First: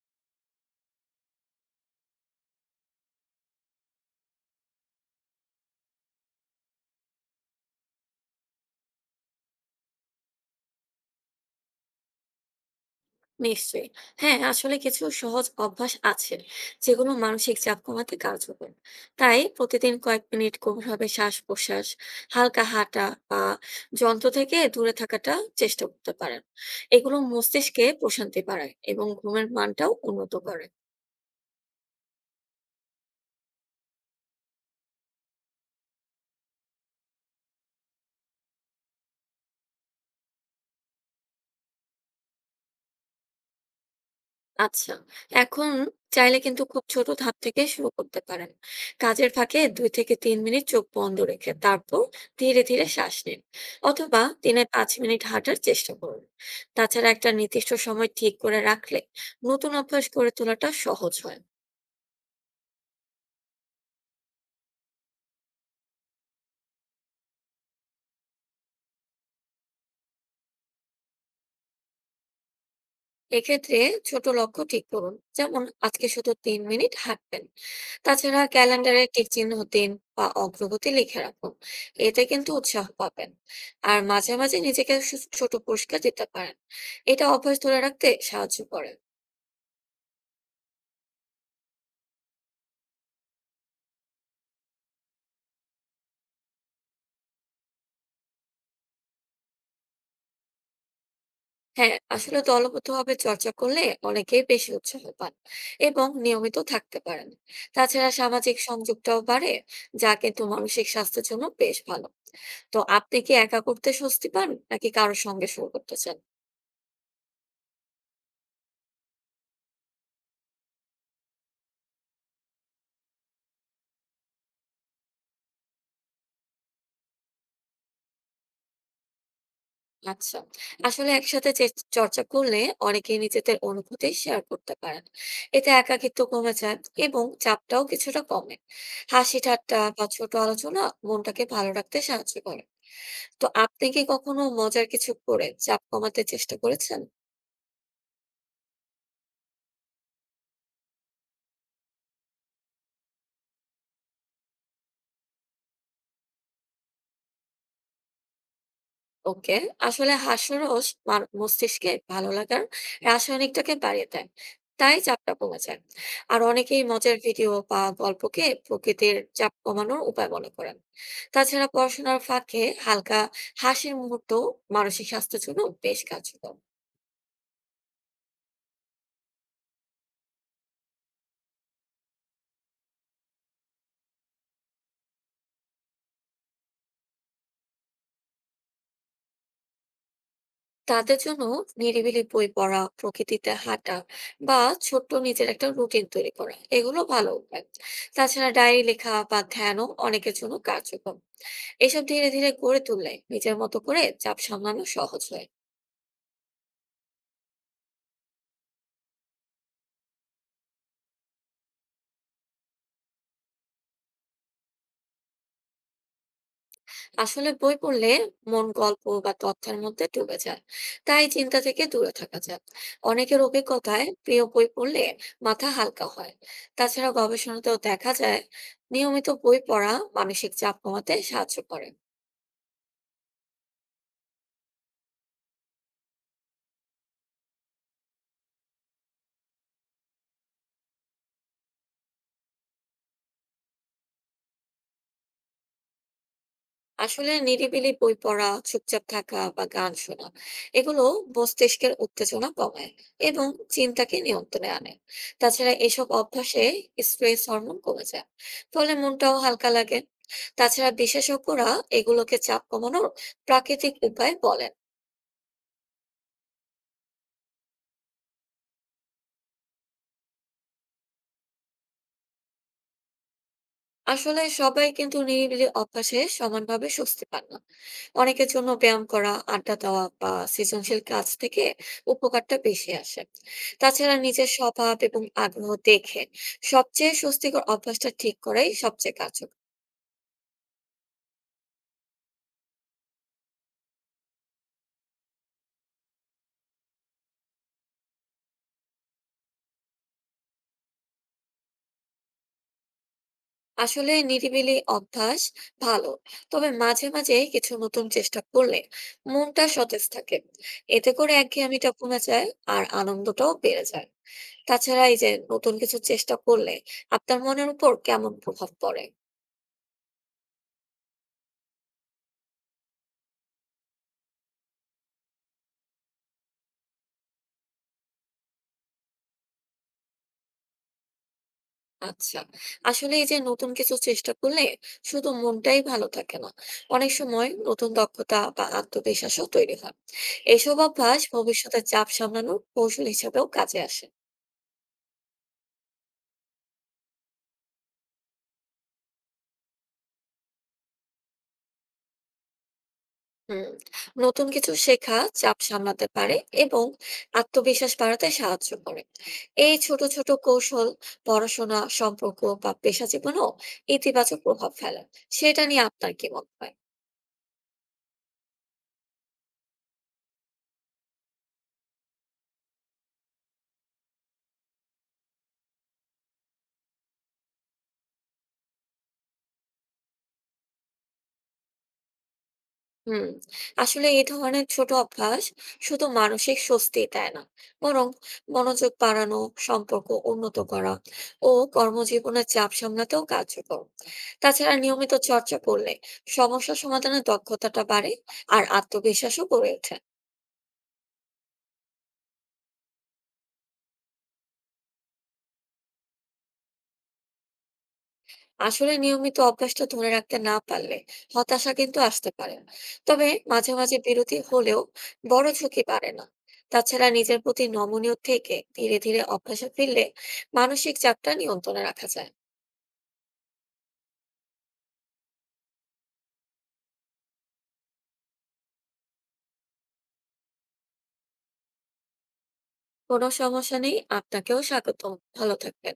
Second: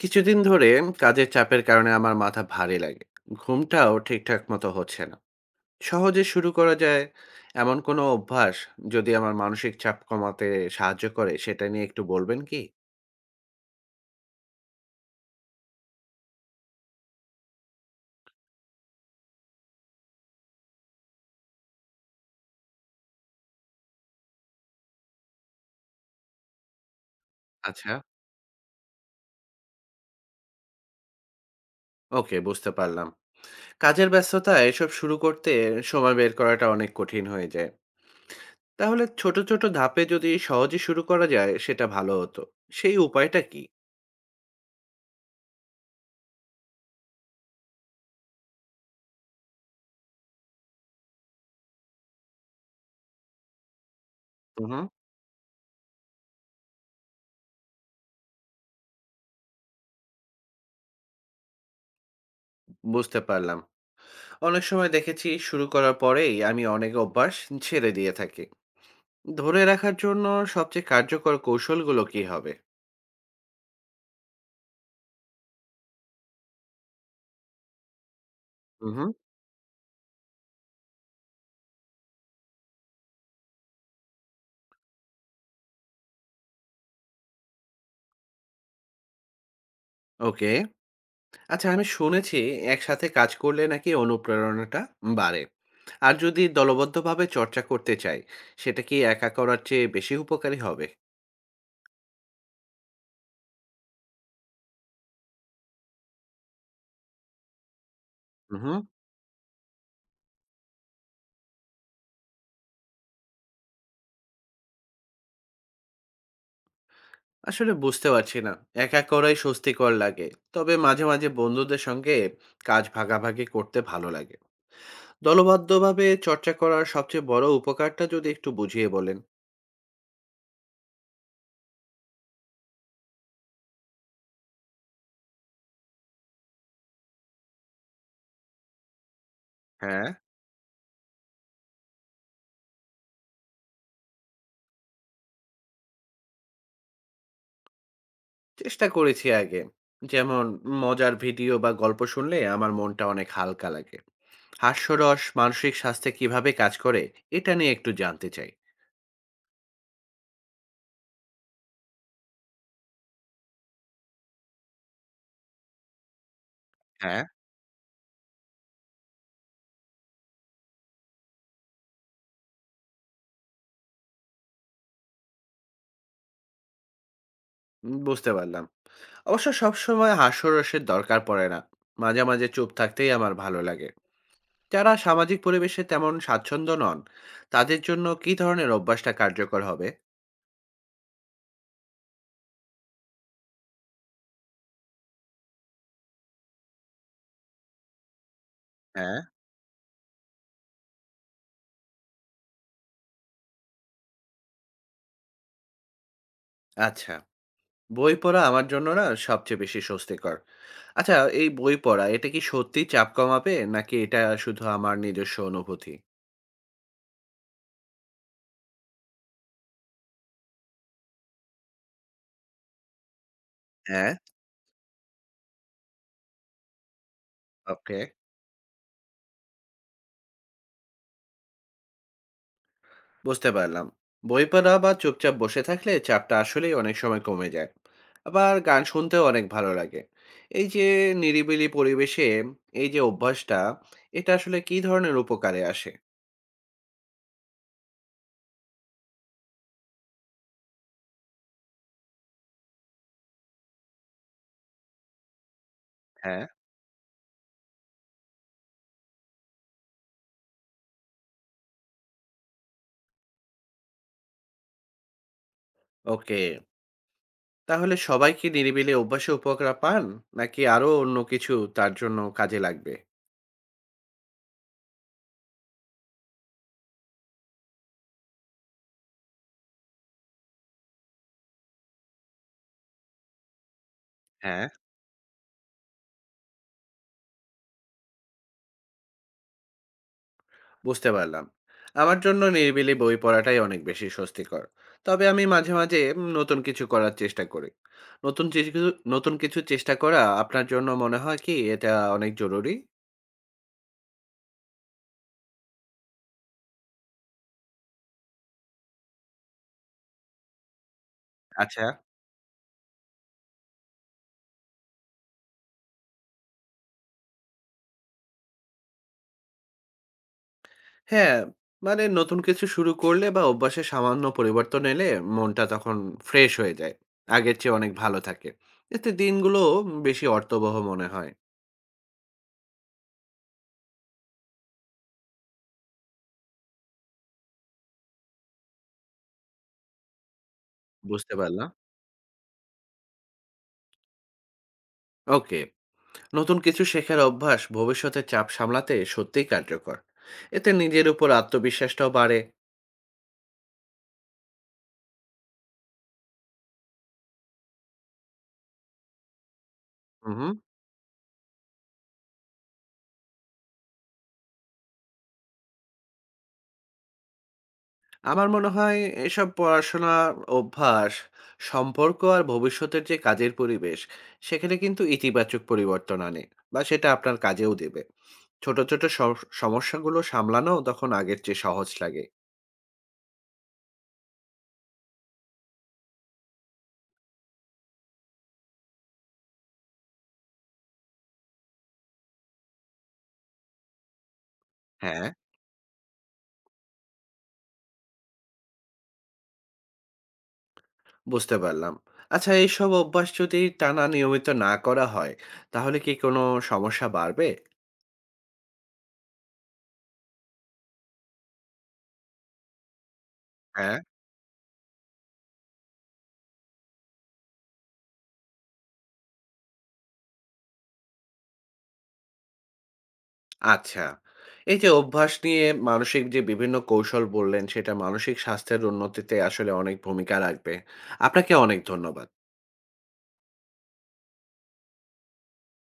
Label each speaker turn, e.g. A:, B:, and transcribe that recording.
A: কিছুদিন ধরে কাজের চাপের কারণে আমার মাথা ভারী লাগে। ঘুমটাও ঠিকঠাক মতো হচ্ছে না। সহজে শুরু করা যায় এমন কোনো অভ্যাস, যদি আমার মানসিক চাপ কমাতে সাহায্য করে, সেটা নিয়ে একটু বলবেন কি?
B: নিশ্চয়ই। হ্যাঁ, আসলে কিছু সহজ অভ্যাস আছে যেগুলো মানসিক চাপ কমাতে কার্যকর। তাই প্রতিদিন কয়েক মিনিট গভীরভাবে শ্বাস-প্রশ্বাস, হালকা হাঁটা বা যন্ত্র থেকে দূরে থাকাটা চেষ্টা করতে পারেন। এগুলো মস্তিষ্কে
A: আচ্ছা,
B: প্রশান্তি বাড়ায় এবং ঘুমের মানটাও উন্নত করে।
A: ওকে, বুঝতে পারলাম। কাজের ব্যস্ততা, এসব শুরু করতে সময় বের করাটা অনেক কঠিন হয়ে যায়। তাহলে ছোট ছোট ধাপে যদি সহজে শুরু করা যায় সেটা ভালো হতো। সেই উপায়টা কি?
B: আচ্ছা, এখন চাইলে কিন্তু খুব ছোট ধাপ থেকে শুরু করতে পারেন। কাজের ফাঁকে দুই থেকে তিন মিনিট চোখ বন্ধ রেখে তারপর ধীরে ধীরে শ্বাস নিন, অথবা দিনে
A: হুম।
B: পাঁচ মিনিট হাঁটার চেষ্টা করুন। তাছাড়া একটা নির্দিষ্ট সময় ঠিক করে রাখলে নতুন অভ্যাস গড়ে তোলাটা সহজ হয়।
A: বুঝতে পারলাম, অনেক সময় দেখেছি শুরু করার পরেই আমি অনেক অভ্যাস ছেড়ে দিয়ে থাকি। ধরে রাখার জন্য সবচেয়ে কার্যকর কৌশলগুলো কি হবে?
B: এক্ষেত্রে ছোট লক্ষ্য ঠিক করুন, যেমন আজকে শুধু তিন মিনিট হাঁটবেন। তাছাড়া ক্যালেন্ডারে
A: হুম।
B: টিক চিহ্ন দিন বা অগ্রগতি লিখে রাখুন, এতে কিন্তু উৎসাহ পাবেন। আর মাঝে মাঝে নিজেকে ছোট পুরস্কার দিতে পারেন, এটা অভ্যাস ধরে রাখতে সাহায্য করে।
A: ওকে। আচ্ছা, আমি শুনেছি একসাথে কাজ করলে নাকি অনুপ্রেরণাটা বাড়ে। আর যদি দলবদ্ধভাবে চর্চা করতে চাই, সেটা কি একা করার চেয়ে বেশি উপকারী হবে?
B: হ্যাঁ, আসলে দলবদ্ধভাবে চর্চা করলে অনেকেই বেশি উৎসাহ পান এবং নিয়মিত থাকতে পারেন। তাছাড়া সামাজিক
A: হুম।
B: সংযোগটাও বাড়ে, যা কিন্তু মানসিক স্বাস্থ্যের জন্য বেশ ভালো। তো আপনি কি একা করতে স্বস্তি পান নাকি কারোর সঙ্গে শুরু করতে চান?
A: আসলে বুঝতে পারছি না, একা করাই স্বস্তিকর লাগে, তবে মাঝে মাঝে বন্ধুদের সঙ্গে কাজ ভাগাভাগি করতে ভালো লাগে। দলবদ্ধভাবে চর্চা করার সবচেয়ে বড় উপকারটা যদি একটু বুঝিয়ে বলেন।
B: আচ্ছা, আসলে একসাথে চর্চা করলে অনেকেই নিজেদের অনুভূতি শেয়ার করতে পারেন, এতে একাকিত্ব কমে যায় এবং চাপটাও কিছুটা কমে। হাসি ঠাট্টা বা
A: হ্যাঁ,
B: ছোট আলোচনা মনটাকে ভালো রাখতে সাহায্য করে। তো আপনি কি কখনো মজার কিছু করে চাপ কমাতে চেষ্টা করেছেন?
A: চেষ্টা করেছি আগে। যেমন মজার ভিডিও বা গল্প শুনলে আমার মনটা অনেক হালকা লাগে। হাস্যরস মানসিক স্বাস্থ্যে কিভাবে কাজ করে, এটা নিয়ে একটু জানতে চাই।
B: ওকে, আসলে হাস্যরস মস্তিষ্কে ভালো লাগার রাসায়নিকটাকে বাড়িয়ে দেয়, তাই চাপটা কমে যায়। আর অনেকেই মজার
A: হ্যাঁ।
B: ভিডিও বা গল্পকে প্রকৃতির চাপ কমানোর উপায় মনে করেন। তাছাড়া পড়াশোনার ফাঁকে হালকা হাসির মুহূর্ত মানসিক স্বাস্থ্যের জন্য বেশ কার্যকর।
A: বুঝতে পারলাম। অবশ্য সবসময় হাস্যরসের দরকার পড়ে না, মাঝে মাঝে চুপ থাকতেই আমার ভালো লাগে। যারা সামাজিক পরিবেশে তেমন স্বাচ্ছন্দ্য নন, তাদের জন্য কি ধরনের অভ্যাসটা কার্যকর হবে?
B: তাদের জন্য নিরিবিলি বই পড়া, প্রকৃতিতে হাঁটা বা ছোট্ট নিজের একটা রুটিন তৈরি করা, এগুলো ভালো উপায়। তাছাড়া ডায়েরি লেখা
A: হ্যাঁ।
B: বা ধ্যানও অনেকের জন্য কার্যকর। এসব ধীরে ধীরে গড়ে তুললে নিজের মতো করে চাপ সামলানো সহজ হয়।
A: আচ্ছা, বই পড়া আমার জন্য না সবচেয়ে বেশি স্বস্তিকর। আচ্ছা, এই বই পড়া এটা কি সত্যিই চাপ কমাবে? নাকি এটা শুধু আমার নিজস্ব অনুভূতি?
B: আসলে বই পড়লে মন গল্প বা তথ্যের মধ্যে ডুবে যায়, তাই চিন্তা থেকে দূরে থাকা যায়। অনেকের অভিজ্ঞতায়
A: হ্যাঁ,
B: প্রিয় বই পড়লে মাথা হালকা হয়। তাছাড়া গবেষণাতেও
A: ওকে।
B: দেখা যায় নিয়মিত বই পড়া মানসিক চাপ কমাতে সাহায্য করে।
A: বুঝতে পারলাম। বই পড়া বা চুপচাপ বসে থাকলে চাপটা আসলেই অনেক সময় কমে যায়। আবার গান শুনতেও অনেক ভালো লাগে। এই যে নিরিবিলি পরিবেশে, এই যে অভ্যাসটা, এটা আসলে কি ধরনের উপকারে আসে?
B: আসলে নিরিবিলি বই পড়া, চুপচাপ থাকা বা গান শোনা, এগুলো মস্তিষ্কের উত্তেজনা কমায় এবং চিন্তাকে নিয়ন্ত্রণে আনে। তাছাড়া এসব
A: হ্যাঁ।
B: অভ্যাসে স্ট্রেস হরমোন কমে যায়, ফলে মনটাও হালকা লাগে। তাছাড়া বিশেষজ্ঞরা এগুলোকে চাপ কমানোর প্রাকৃতিক উপায় বলেন।
A: ওকে, তাহলে সবাই কি নিরিবিলি অভ্যাসে উপকার পান? নাকি আরো অন্য কিছু তার জন্য কাজে লাগবে?
B: আসলে সবাই কিন্তু নিরিবিলি অভ্যাসে সমানভাবে স্বস্তি পান না। অনেকের জন্য ব্যায়াম করা, আড্ডা দেওয়া বা সৃজনশীল কাজ থেকে উপকারটা বেশি আসে। তাছাড়া নিজের
A: হ্যাঁ।
B: স্বভাব এবং আগ্রহ দেখে সবচেয়ে স্বস্তিকর অভ্যাসটা ঠিক করাই সবচেয়ে কার্যকর।
A: বুঝতে পারলাম, আমার জন্য নিরিবিলি বই পড়াটাই অনেক বেশি স্বস্তিকর। তবে আমি মাঝে মাঝে নতুন কিছু করার চেষ্টা করি। নতুন কিছু, নতুন কিছু চেষ্টা করা আপনার জন্য মনে হয় কি এটা অনেক জরুরি?
B: আসলে নিরিবিলি অভ্যাস ভালো, তবে মাঝে মাঝে কিছু নতুন চেষ্টা করলে মনটা সতেজ থাকে। এতে করে
A: আচ্ছা।
B: একঘেয়েমিটা কমে যায় আর আনন্দটাও বেড়ে যায়। তাছাড়া এই যে নতুন কিছু চেষ্টা করলে আপনার মনের উপর কেমন প্রভাব পড়ে?
A: হ্যাঁ, মানে নতুন কিছু শুরু করলে বা অভ্যাসে সামান্য পরিবর্তন এলে মনটা তখন ফ্রেশ হয়ে যায়, আগের চেয়ে অনেক ভালো থাকে। এতে দিনগুলো বেশি অর্থবহ মনে হয়।
B: আচ্ছা, আসলে এই যে নতুন কিছু চেষ্টা করলে শুধু মনটাই ভালো থাকে না, অনেক সময় নতুন দক্ষতা বা আত্মবিশ্বাসও তৈরি হয়। এসব অভ্যাস
A: বুঝতে পারলাম।
B: ভবিষ্যতে চাপ সামলানোর কৌশল হিসেবেও কাজে আসে।
A: ওকে, নতুন কিছু শেখার অভ্যাস ভবিষ্যতে চাপ সামলাতে সত্যিই কার্যকর, এতে নিজের উপর আত্মবিশ্বাসটাও বাড়ে।
B: হুম, নতুন কিছু শেখা চাপ সামলাতে পারে এবং আত্মবিশ্বাস বাড়াতে সাহায্য করে। এই ছোট ছোট
A: হুম।
B: কৌশল পড়াশোনা, সম্পর্ক বা পেশা জীবনেও ইতিবাচক প্রভাব ফেলে। সেটা নিয়ে আপনার কি মত হয়?
A: আমার মনে হয় এসব পড়াশোনা, অভ্যাস, সম্পর্ক আর ভবিষ্যতের যে কাজের পরিবেশ, সেখানে কিন্তু ইতিবাচক পরিবর্তন আনে, বা সেটা আপনার কাজেও দেবে। ছোট ছোট সমস্যাগুলো সামলানো তখন আগের চেয়ে সহজ লাগে।
B: হুম, আসলে এই ধরনের ছোট অভ্যাস শুধু মানসিক স্বস্তি দেয় না, বরং মনোযোগ বাড়ানো, সম্পর্ক উন্নত করা ও কর্মজীবনের চাপ সামলাতেও কার্যকর। তাছাড়া নিয়মিত
A: হ্যাঁ।
B: চর্চা করলে সমস্যা সমাধানের দক্ষতাটা বাড়ে আর আত্মবিশ্বাসও গড়ে ওঠে।
A: বুঝতে পারলাম। আচ্ছা, এইসব অভ্যাস যদি টানা নিয়মিত না করা হয় তাহলে কি কোনো সমস্যা বাড়বে?
B: আসলে নিয়মিত অভ্যাসটা ধরে রাখতে না পারলে হতাশা কিন্তু আসতে পারে। তবে মাঝে মাঝে
A: হ্যাঁ।
B: বিরতি হলেও বড় ঝুঁকি বাড়ে না। তাছাড়া নিজের প্রতি নমনীয় থেকে ধীরে ধীরে অভ্যাসে ফিরলে মানসিক চাপটা নিয়ন্ত্রণে রাখা যায়।
A: আচ্ছা। এই যে অভ্যাস নিয়ে মানসিক যে বিভিন্ন কৌশল বললেন, সেটা মানসিক স্বাস্থ্যের উন্নতিতে আসলে অনেক ভূমিকা রাখবে। আপনাকে অনেক ধন্যবাদ।
B: কোনো সমস্যা নেই, আপনাকেও স্বাগতম, ভালো থাকবেন।